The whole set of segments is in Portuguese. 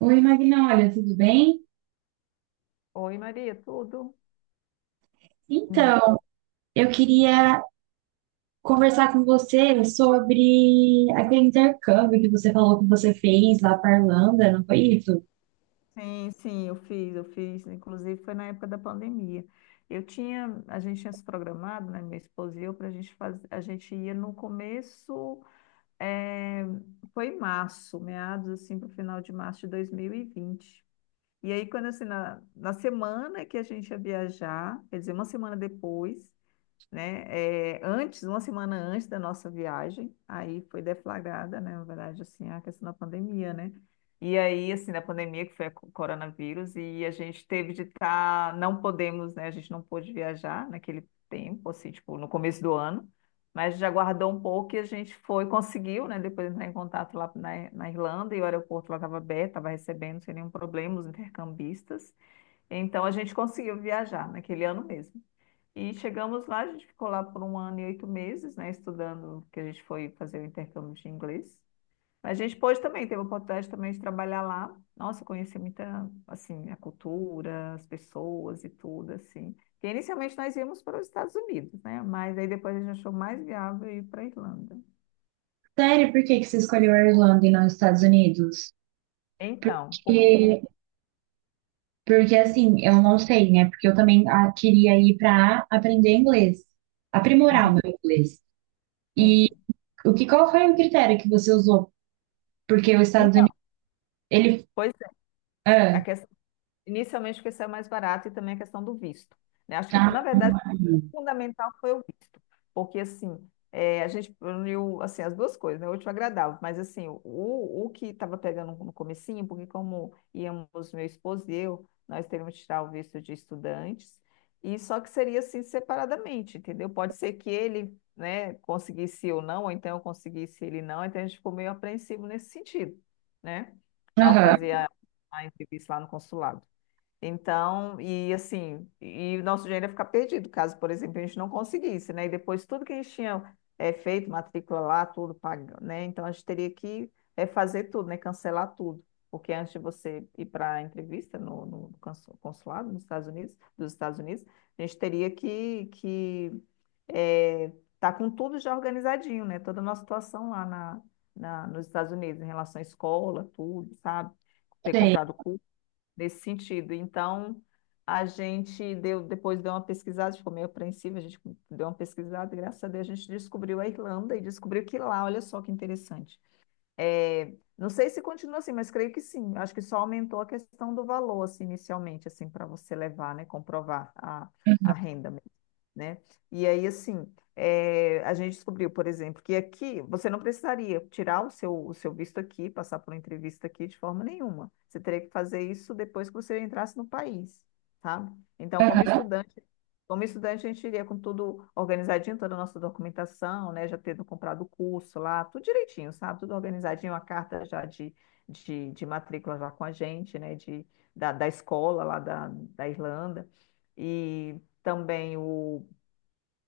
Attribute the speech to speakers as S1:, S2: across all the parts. S1: Oi, Magna, olha, tudo bem?
S2: Oi, Maria, tudo? Hum.
S1: Então, eu queria conversar com você sobre aquele intercâmbio que você falou que você fez lá para a Irlanda, não foi isso?
S2: Sim, sim, eu fiz, inclusive foi na época da pandemia. A gente tinha se programado, né, minha esposa e eu, para a gente fazer. A gente ia no começo, eh, foi em março, meados assim, para o final de março de 2020. E vinte. E aí, quando assim, na semana que a gente ia viajar, quer dizer, uma semana depois, né? É, antes, uma semana antes da nossa viagem, aí foi deflagrada, né? Na verdade, assim, a questão da pandemia, né? E aí, assim, da pandemia, que foi a coronavírus, e a gente teve de estar, não podemos, né? A gente não pôde viajar naquele tempo, assim, tipo, no começo do ano, mas já guardou um pouco e a gente foi, conseguiu, né? Depois entrar em contato lá na Irlanda, e o aeroporto lá estava aberto, estava recebendo sem nenhum problema os intercambistas. Então, a gente conseguiu viajar naquele ano mesmo. E chegamos lá, a gente ficou lá por um ano e 8 meses, né, estudando, que a gente foi fazer o intercâmbio de inglês. Mas a gente pôde também, teve a oportunidade também de trabalhar lá. Nossa, conheci muita, assim, a cultura, as pessoas e tudo, assim. Porque inicialmente nós íamos para os Estados Unidos, né? Mas aí depois a gente achou mais viável ir para a Irlanda.
S1: Sério, por que que você escolheu a Irlanda e não os Estados Unidos?
S2: Então, porque...
S1: Porque, porque assim, eu não sei, né? Porque eu também queria ir para aprender inglês, aprimorar
S2: Uhum,
S1: o meu inglês. E
S2: sim.
S1: o que, qual foi o critério que você usou? Porque os Estados
S2: Então,
S1: Unidos, ele...
S2: pois é,
S1: Ah,
S2: a questão, inicialmente porque saiu mais barato, e também a questão do visto. Né? Acho que, na
S1: tá.
S2: verdade, fundamental foi o visto, porque assim, é, a gente uniu assim as duas coisas, né? O último agradável, mas assim, o que estava pegando no comecinho, porque como íamos meu esposo e eu, nós teríamos que tirar o visto de estudantes, e só que seria assim separadamente, entendeu? Pode ser que ele, né, conseguisse eu não, ou então eu conseguisse ele não, então a gente ficou meio apreensivo nesse sentido, né? Ao
S1: Aham,
S2: fazer a entrevista lá no consulado. Então, e assim, e o nosso dinheiro ia ficar perdido, caso, por exemplo, a gente não conseguisse, né? E depois tudo que a gente tinha feito, matrícula lá, tudo pago, né? Então a gente teria que fazer tudo, né? Cancelar tudo. Porque antes de você ir para a entrevista no, no consu- consulado nos Estados Unidos, dos Estados Unidos, a gente teria que eh, tá com tudo já organizadinho, né? Toda a nossa situação lá nos Estados Unidos, em relação à escola, tudo, sabe? Ter
S1: sei.
S2: comprado nesse sentido. Então, a gente deu, depois deu uma pesquisada, a gente ficou meio apreensiva, a gente deu uma pesquisada, e graças a Deus a gente descobriu a Irlanda e descobriu que lá, olha só que interessante. É, não sei se continua assim, mas creio que sim. Acho que só aumentou a questão do valor, assim, inicialmente, assim, para você levar, né, comprovar a renda, né? E aí, assim, a gente descobriu, por exemplo, que aqui você não precisaria tirar o seu visto aqui, passar por uma entrevista aqui de forma nenhuma. Você teria que fazer isso depois que você entrasse no país, tá? Então,
S1: Aham.
S2: como estudante, a gente iria com tudo organizadinho, toda a nossa documentação, né? Já tendo comprado o curso lá, tudo direitinho, sabe? Tudo organizadinho, a carta já de, de matrícula já com a gente, né? De, da escola lá da Irlanda. E também o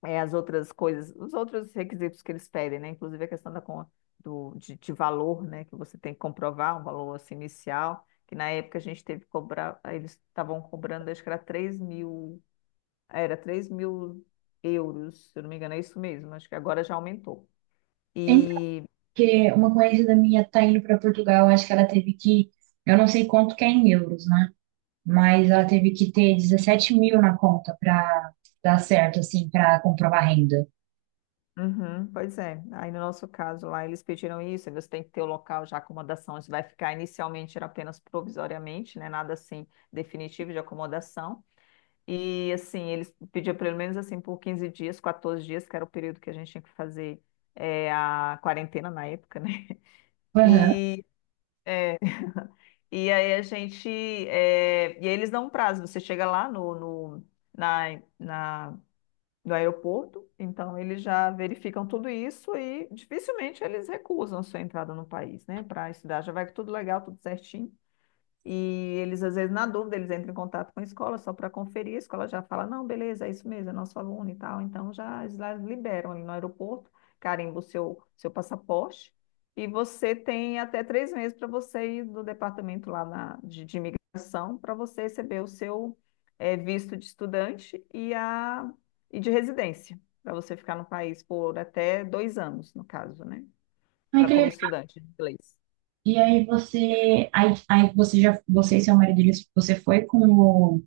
S2: é, as outras coisas, os outros requisitos que eles pedem, né? Inclusive a questão da, con- do, de valor, né? Que você tem que comprovar um valor assim, inicial, que na época a gente teve que cobrar, aí eles estavam cobrando, acho que era 3.000 euros, se eu não me engano, é isso mesmo, acho que agora já aumentou.
S1: Então,
S2: E,
S1: porque uma conhecida minha tá indo para Portugal, acho que ela teve que, eu não sei quanto que é em euros, né? Mas ela teve que ter 17 mil na conta para dar certo, assim, para comprovar a renda.
S2: uhum, pois é, aí no nosso caso lá eles pediram isso, aí você tem que ter o local já, a acomodação, isso vai ficar inicialmente era apenas provisoriamente, né? Nada assim definitivo de acomodação. E assim, eles pediam pelo menos assim por 15 dias, 14 dias, que era o período que a gente tinha que fazer a quarentena na época, né?
S1: Aham.
S2: E, e aí a gente. Eh, E aí eles dão um prazo, você chega lá na, na- no aeroporto, então eles já verificam tudo isso e dificilmente eles recusam a sua entrada no país, né? Para estudar, já vai tudo legal, tudo certinho. E eles, às vezes, na dúvida, eles entram em contato com a escola só para conferir. A escola já fala: não, beleza, é isso mesmo, é nosso aluno e tal. Então, já eles lá liberam ali no aeroporto, carimba o seu, seu passaporte. E você tem até 3 meses para você ir do departamento lá na, de imigração para você receber o seu visto de estudante e, e de residência, para você ficar no país por até 2 anos, no caso, né?
S1: Ai,
S2: Para
S1: que
S2: como
S1: legal.
S2: estudante de inglês.
S1: E aí você, aí você já, você e seu marido, eles- você foi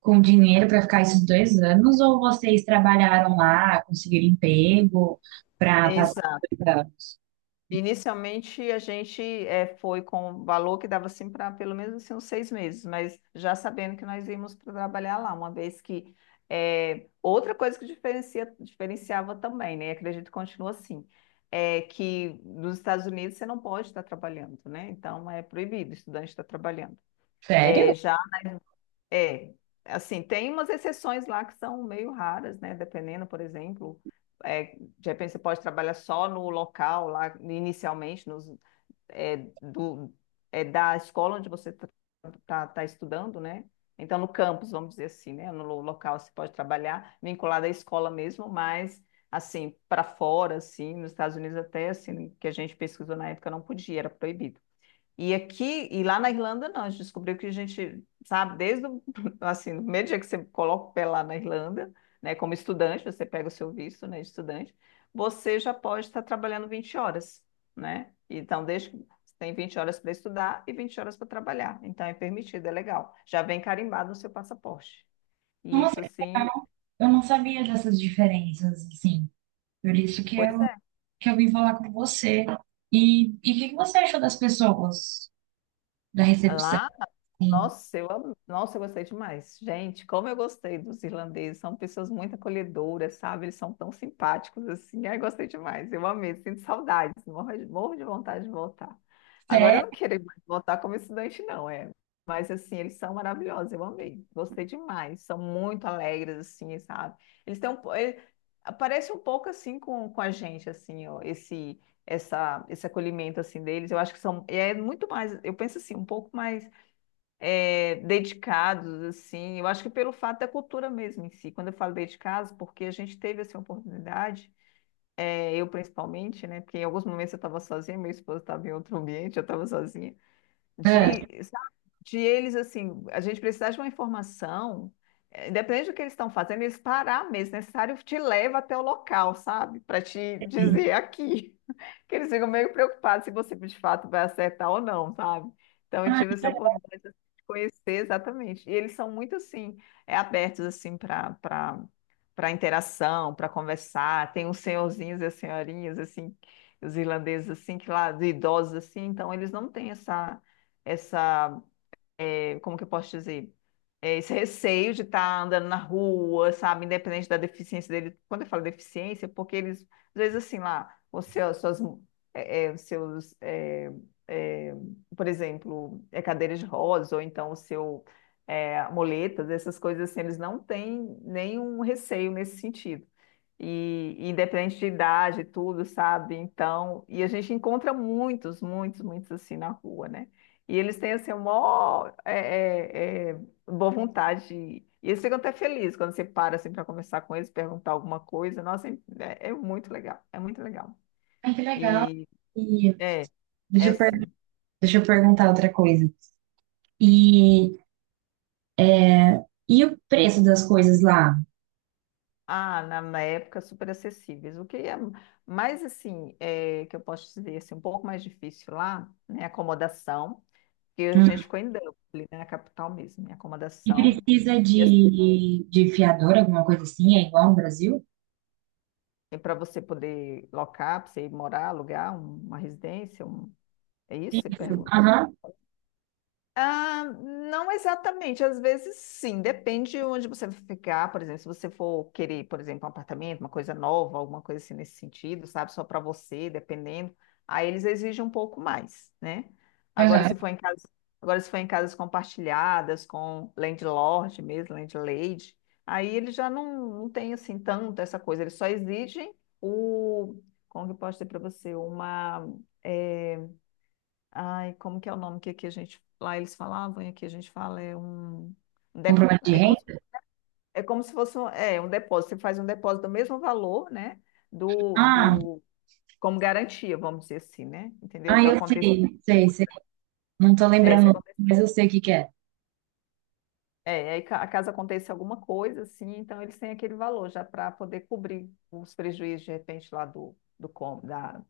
S1: com o dinheiro para ficar esses 2 anos ou vocês trabalharam lá, conseguiram emprego para
S2: Ex-
S1: passar 2 anos?
S2: Inicialmente a gente foi com o valor que dava assim para pelo menos assim, uns 6 meses, mas já sabendo que nós íamos para trabalhar lá, uma vez que outra coisa que diferencia, diferenciava também, né? Acredito que continua assim, é que nos Estados Unidos você não pode estar trabalhando, né? Então é proibido o estudante estar trabalhando.
S1: Sério?
S2: É, já é assim, tem umas exceções lá que são meio raras, né? Dependendo, por exemplo é, de repente você pode trabalhar só no local lá inicialmente, nos, é, do, é, da escola onde você tá estudando, né? Então, no campus, vamos dizer assim, né? No local você pode trabalhar, vinculado à escola mesmo, mas assim, para fora, assim, nos Estados Unidos até, assim, que a gente pesquisou na época, não podia, era proibido. E aqui, e lá na Irlanda, não, a gente descobriu que a gente, sabe, desde o, assim, no primeiro dia que você coloca o pé lá na Irlanda, né, como estudante, você pega o seu visto, né, de estudante, você já pode estar trabalhando 20 horas, né? Então, desde que você tem 20 horas para estudar e 20 horas para trabalhar. Então, é permitido, é legal. Já vem carimbado no seu passaporte. E
S1: Nossa,
S2: isso,
S1: que
S2: assim,
S1: legal. Eu não sabia dessas diferenças, assim. Por isso
S2: pois é.
S1: que eu vim falar com você. E o que que você achou das pessoas da recepção?
S2: Lá
S1: Assim,
S2: Nossa, eu amo. Nossa, eu gostei demais. Gente, como eu gostei dos irlandeses. São pessoas muito acolhedoras, sabe? Eles são tão simpáticos assim. Ai, gostei demais. Eu amei. Sinto saudades. Morro de vontade de voltar. Agora eu
S1: sério?
S2: não quero mais voltar como estudante, não, é. Mas assim, eles são maravilhosos. Eu amei. Gostei demais. São muito alegres, assim, sabe? Eles têm parece um pouco assim com a gente, assim, ó, esse acolhimento assim deles. Eu acho que são. É muito mais. Eu penso assim, um pouco mais dedicados, assim. Eu acho que pelo fato da cultura mesmo em si. Quando eu falo dedicados, porque a gente teve essa oportunidade, é, eu principalmente, né? Porque em alguns momentos eu estava sozinha, meu esposo estava em outro ambiente, eu estava sozinha
S1: Ah,
S2: de, sabe, de eles, assim, a gente precisar de uma informação, independente do que eles estão fazendo, eles parar mesmo, se necessário, te leva até o local, sabe? Para te dizer aqui. Que eles ficam meio preocupados se você de fato vai acertar ou não, sabe? Então eu tive essa oportunidade assim, de conhecer exatamente. E eles são muito assim, é, abertos assim para interação, para conversar. Tem os senhorzinhos e as senhorinhas assim, os irlandeses assim, que lá, de idosos assim, então eles não têm essa essa, como que eu posso dizer? Esse receio de estar andando na rua, sabe? Independente da deficiência dele. Quando eu falo deficiência, é porque eles, às vezes, assim, lá, os seus, suas, eh, eh, os seus, eh, eh, por exemplo, é cadeira de rodas, ou então muletas, essas coisas assim, eles não têm nenhum receio nesse sentido. E independente de idade, e tudo, sabe? Então, e a gente encontra muitos, muitos, muitos assim na rua, né? E eles têm assim, uma é, é, é, boa vontade. E eles ficam até felizes quando você para assim, para conversar com eles, perguntar alguma coisa. Nossa, é, é muito legal, é muito legal.
S1: ah, que legal.
S2: E
S1: E
S2: é,
S1: deixa
S2: é
S1: eu, per-
S2: sim.
S1: deixa eu perguntar outra coisa. E, e o preço das coisas lá?
S2: Ah, na época super acessíveis. O que é mais assim, é, que eu posso dizer assim, um pouco mais difícil lá, né? Acomodação, que a
S1: Hum.
S2: gente ficou em Dublin, né, na capital mesmo, né,
S1: E
S2: acomodação.
S1: precisa
S2: Porque assim,
S1: de fiador, alguma coisa assim? É igual no Brasil?
S2: para você poder locar, para você ir morar, alugar uma residência, um. É isso que você pergunta?
S1: Aham.
S2: Ah, não exatamente, às vezes sim, depende de onde você vai ficar, por exemplo, se você for querer, por exemplo, um apartamento, uma coisa nova, alguma coisa assim nesse sentido, sabe, só para você, dependendo, aí eles exigem um pouco mais, né? Agora
S1: Aham.
S2: se for em casa, agora se for em casas compartilhadas com landlord mesmo, landlady, aí eles já não, não tem assim tanto essa coisa, eles só exigem o, como que eu posso dizer para você, eh, Ai, como que é o nome que aqui a gente. Lá eles falavam e aqui a gente fala é um. um dep-
S1: Comprovante de
S2: É como, se-
S1: renda?
S2: É como se fosse um, é, um depósito. Você faz um depósito do mesmo valor, né? Do,
S1: Ah,
S2: do, como garantia, vamos dizer assim, né? Entendeu?
S1: ah,
S2: Que
S1: eu
S2: acontece.
S1: sei, sei, sei. Não tô
S2: Se
S1: lembrando,
S2: acontecer,
S1: mas eu sei o que que é.
S2: aí caso aconteça alguma coisa, assim, então eles têm aquele valor já para poder cobrir os prejuízos, de repente, lá do, do, com- da,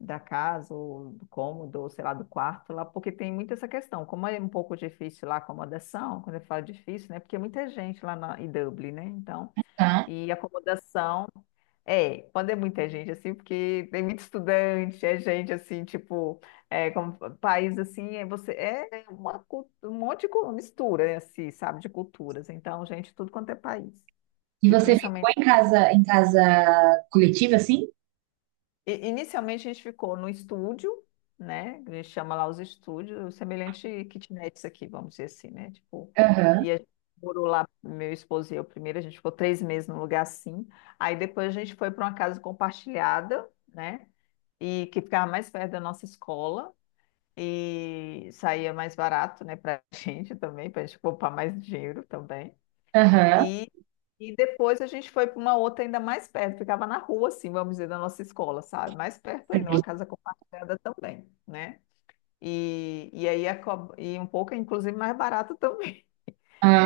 S2: da casa, ou do cômodo, ou sei lá, do quarto lá, porque tem muito essa questão. Como é um pouco difícil lá a acomodação, quando eu falo difícil, né? Porque é muita gente lá na, em Dublin, né? Então,
S1: Tá.
S2: e acomodação. É, quando é muita gente, assim, porque tem muito estudante, é gente, assim, tipo, é, como país, assim, é você, é uma, um monte de mistura, né, assim, sabe, de culturas. Então, gente, tudo quanto é país.
S1: E
S2: E
S1: você ficou
S2: principalmente.
S1: em casa coletiva, assim?
S2: Inicialmente a gente ficou no estúdio, né? A gente chama lá os estúdios, semelhante kitnets aqui, vamos dizer assim, né? Tipo,
S1: Aham,
S2: e a gente morou lá, meu esposo e eu primeiro, a gente ficou 3 meses num lugar assim. Aí depois a gente foi para uma casa compartilhada, né? E que ficava mais perto da nossa escola e saía mais barato, né, para a gente também, para a gente poupar mais dinheiro também.
S1: aham.
S2: E, e depois a gente foi para uma outra ainda mais perto, ficava na rua, assim, vamos dizer, da nossa escola, sabe? Mais perto ainda, uma casa compartilhada também, né? E aí, e um pouco, inclusive, mais barato.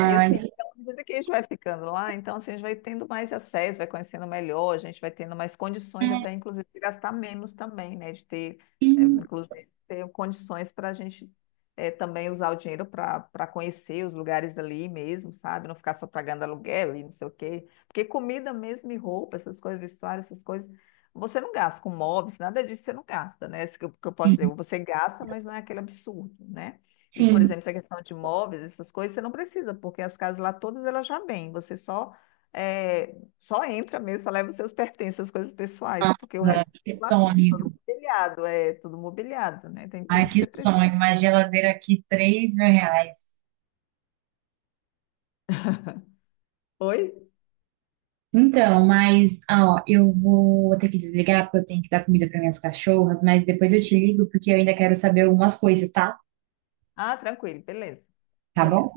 S2: E assim,
S1: entendi.
S2: então, à medida que a gente vai ficando lá, então assim, a gente vai tendo mais acesso, vai conhecendo melhor, a gente vai tendo mais condições de até, inclusive, de gastar menos também, né? De ter, inclusive, ter condições para a gente também usar o dinheiro para conhecer os lugares ali mesmo, sabe? Não ficar só pagando aluguel e não sei o quê. Porque comida mesmo e roupa, essas coisas, vestuário, essas coisas, você não gasta com móveis, nada disso você não gasta, né? Isso que eu posso dizer, você gasta, mas não é aquele absurdo, né? E, por
S1: Sim,
S2: exemplo, essa questão de móveis, essas coisas, você não precisa, porque as casas lá todas elas já vêm. Você só é, só entra mesmo, só leva os seus pertences, as coisas pessoais, porque o resto é
S1: que
S2: tudo lá dentro, todo
S1: sonho.
S2: mobiliado, é tudo mobiliado, né? Tem
S1: Ai,
S2: tudo que você
S1: que
S2: precisa.
S1: sonho. Uma geladeira aqui, R$ 3.000.
S2: Oi?
S1: Então, mas, ó, eu vou ter que desligar porque eu tenho que dar comida para minhas cachorras, mas depois eu te ligo porque eu ainda quero saber algumas coisas, tá?
S2: Ah, tranquilo, beleza.
S1: Tá bom?
S2: Beleza.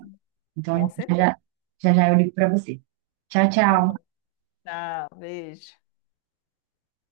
S1: Então,
S2: Com
S1: já
S2: certeza.
S1: já, já eu ligo para você. Tchau,
S2: Tá
S1: tchau.
S2: bom. Tchau, beijo.